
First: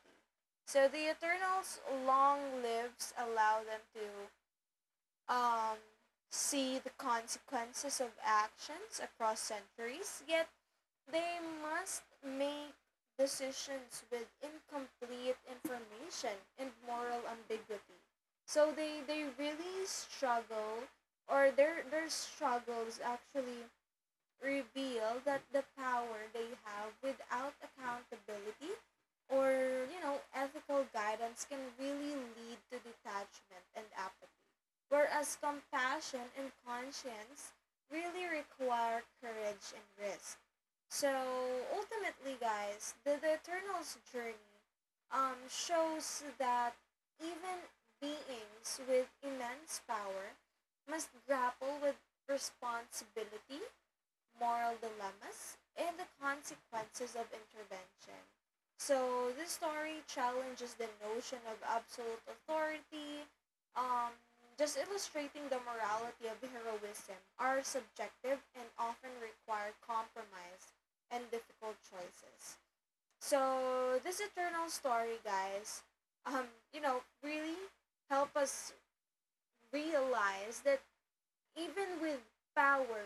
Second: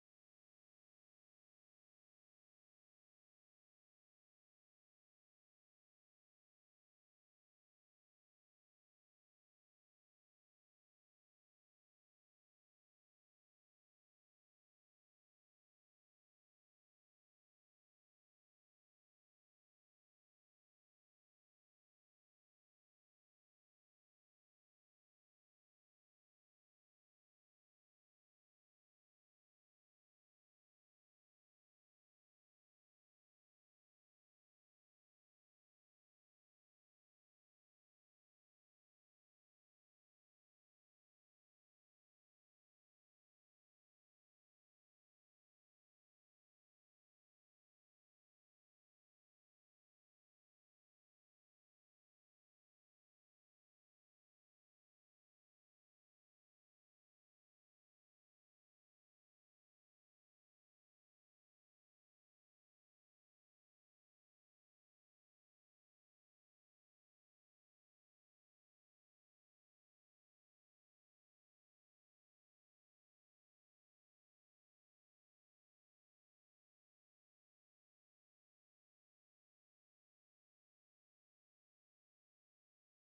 [SPEAKER 1] So the Eternals' long lives allow them to um, see the consequences of actions across centuries, yet they must make decisions with incomplete information and moral ambiguity. So they, they really struggle, or their, their struggles actually reveal that the power they have without accountability or you know ethical guidance can really lead to detachment and apathy, whereas compassion and conscience really require courage and risk. So ultimately, guys, the, the eternal's journey um, shows that even beings with immense power must grapple with responsibility, moral dilemmas, and the consequences of intervention. So this story challenges the notion of absolute authority, um, just illustrating the morality of heroism are subjective and often require compromise and difficult choices. So this eternal story, guys, um, you know, really help us realize that even with power,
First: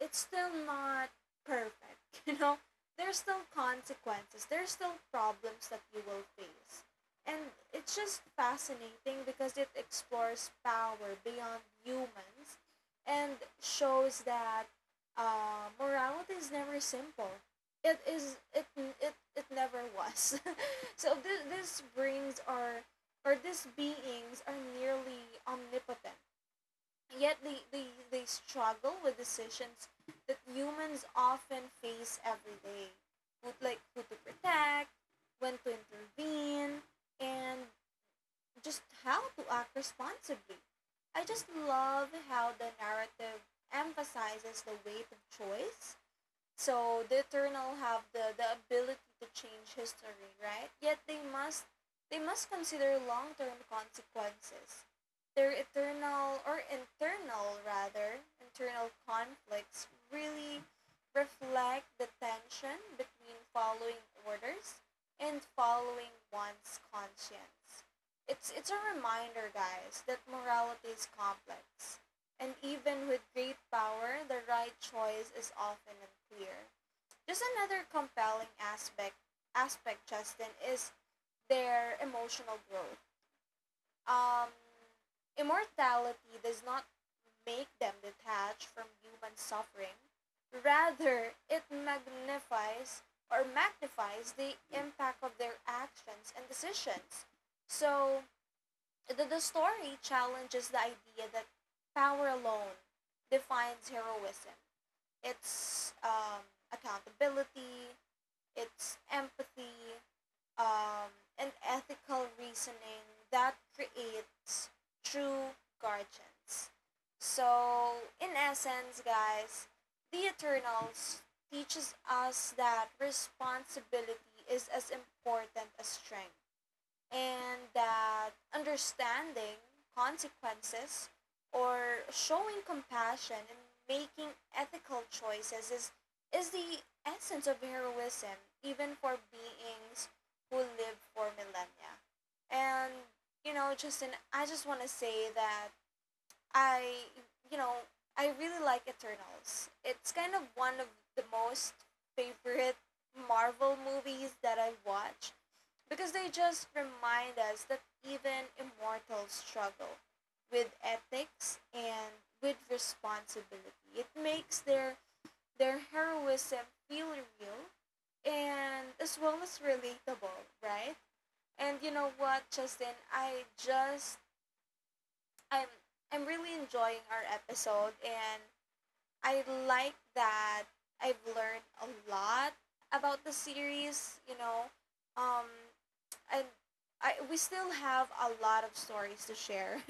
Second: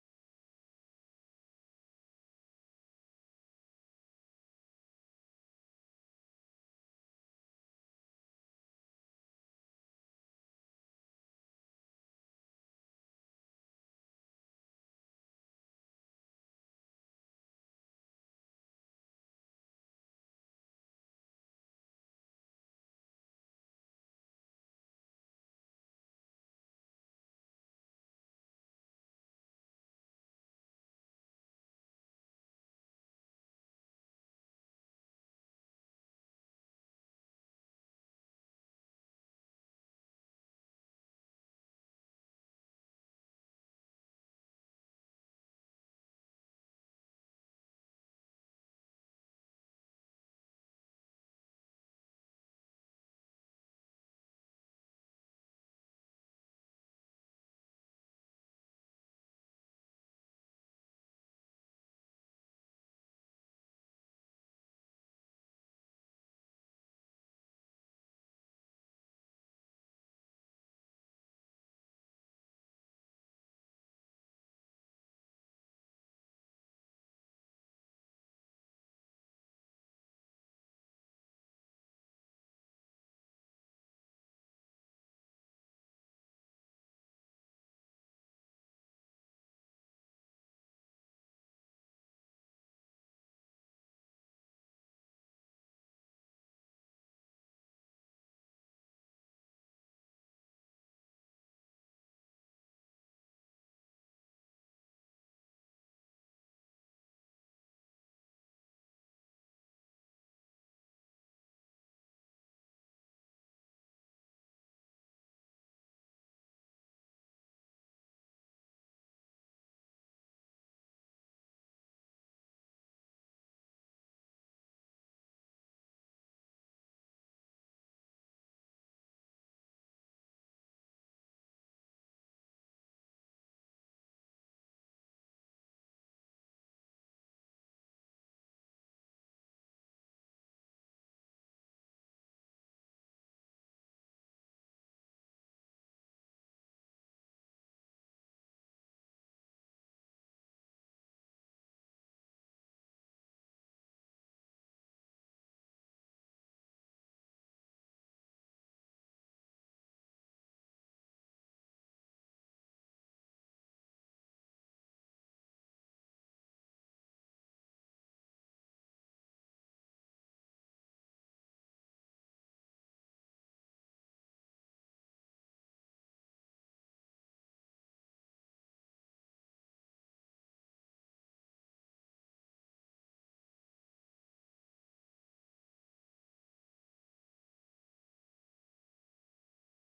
[SPEAKER 1] it's still not perfect, [laughs] you know? There's still consequences, there's still problems that you will face. And it's just fascinating because it explores power beyond humans and shows that uh, morality is never simple. It is it it, it never was. [laughs] so this this brings our, or these beings are nearly omnipotent. Yet they, they, they struggle with decisions that humans often face every day. Who- Like who to protect, when to intervene, and just how to act responsibly. I just love how the narrative emphasizes the weight of choice. So the Eternal have the, the ability to change history, right? Yet they must they must consider long term consequences. Their eternal, or internal rather, internal conflicts really reflect the tension between following orders and following one's conscience. It's it's a reminder, guys, that morality is complex, and even with great power, the right choice is often unclear. Just another compelling aspect aspect, Justin, is their emotional growth. Um, Immortality does not make them detached from human suffering. Rather, it magnifies, or magnifies the impact of their actions and decisions. So, the, the story challenges the idea that power alone defines heroism. It's um, accountability, it's empathy, um, and ethical reasoning that creates true guardians. So, in essence, guys, The Eternals teaches us that responsibility is as important as strength, and that understanding consequences or showing compassion and making ethical choices is is the essence of heroism, even for beings who live for millennia. And you know, Justin, I just want to say that I you know I really like Eternals. It's kind of one of the most favorite Marvel movies that I watch, because they just remind us that even immortals struggle with ethics and with responsibility. It makes their their heroism feel real and as well as relatable, right? And you know what, Justin, I just I'm I'm really enjoying our episode, and I like that I've learned a lot about the series, you know. Um and I, we still have a lot of stories to share. [laughs]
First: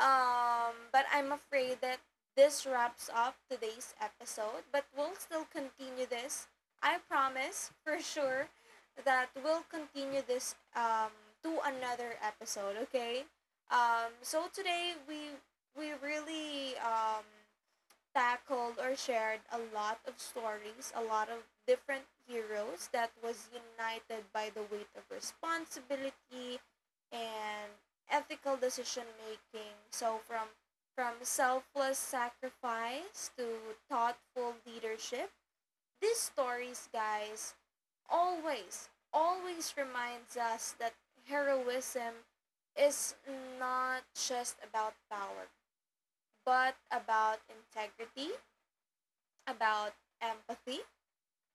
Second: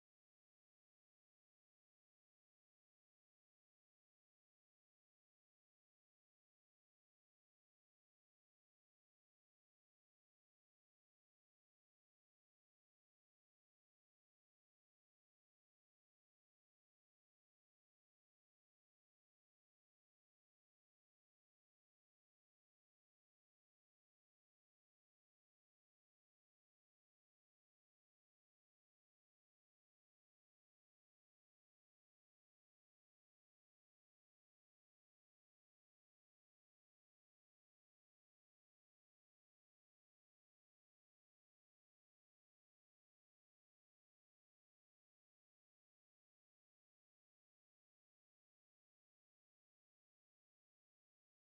[SPEAKER 1] um, But I'm afraid that this wraps up today's episode, but we'll still continue this. I promise for sure that we'll continue this um, to another episode, okay? Um, so today we we really um, tackled or shared a lot of stories, a lot of different heroes that was united by the weight of responsibility and ethical decision making. So from from selfless sacrifice to thoughtful leadership, these stories, guys, always always reminds us that heroism is not just about power, but about integrity, about empathy,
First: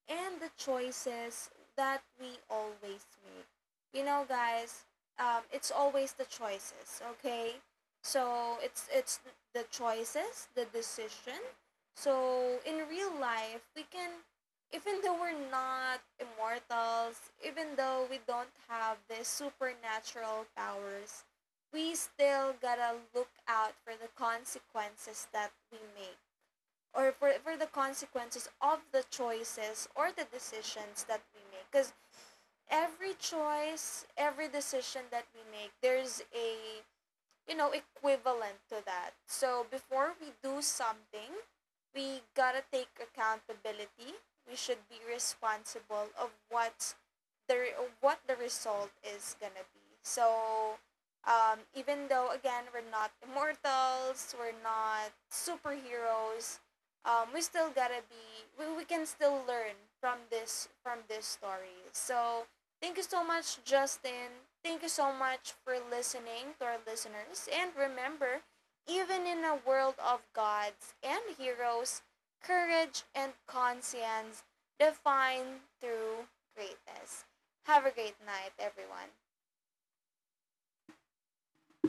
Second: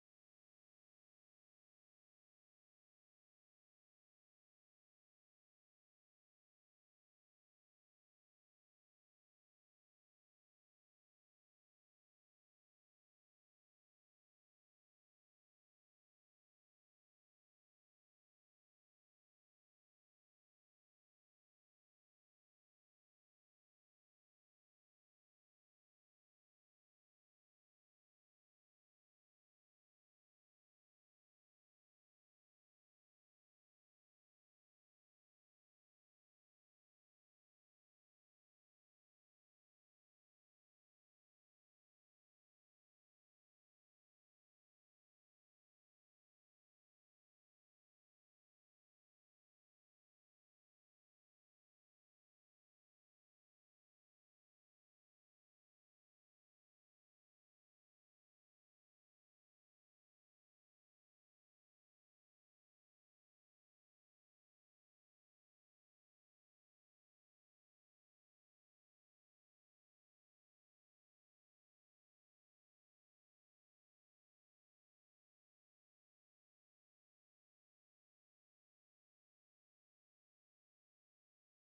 [SPEAKER 1] and the choices that we always make. You know, guys, um, it's always the choices, okay? So it's it's the choices, the decision. So in real life, we can, even though we're not immortals, even though we don't have the supernatural powers, we still gotta look out for the consequences that we make, or for, for the consequences of the choices or the decisions that we make, because every choice, every decision that we make, there's a, you know, equivalent to that. So before we do something, we gotta take accountability. We should be responsible of what's the re- what the result is gonna be. So, um, even though again we're not immortals, we're not superheroes, um, we still gotta be. We, we can still learn from this from this story. So, thank you so much, Justin. Thank you so much for listening to our listeners. And remember, even in a world of gods and heroes, courage and conscience define through greatness. Have a great night, everyone.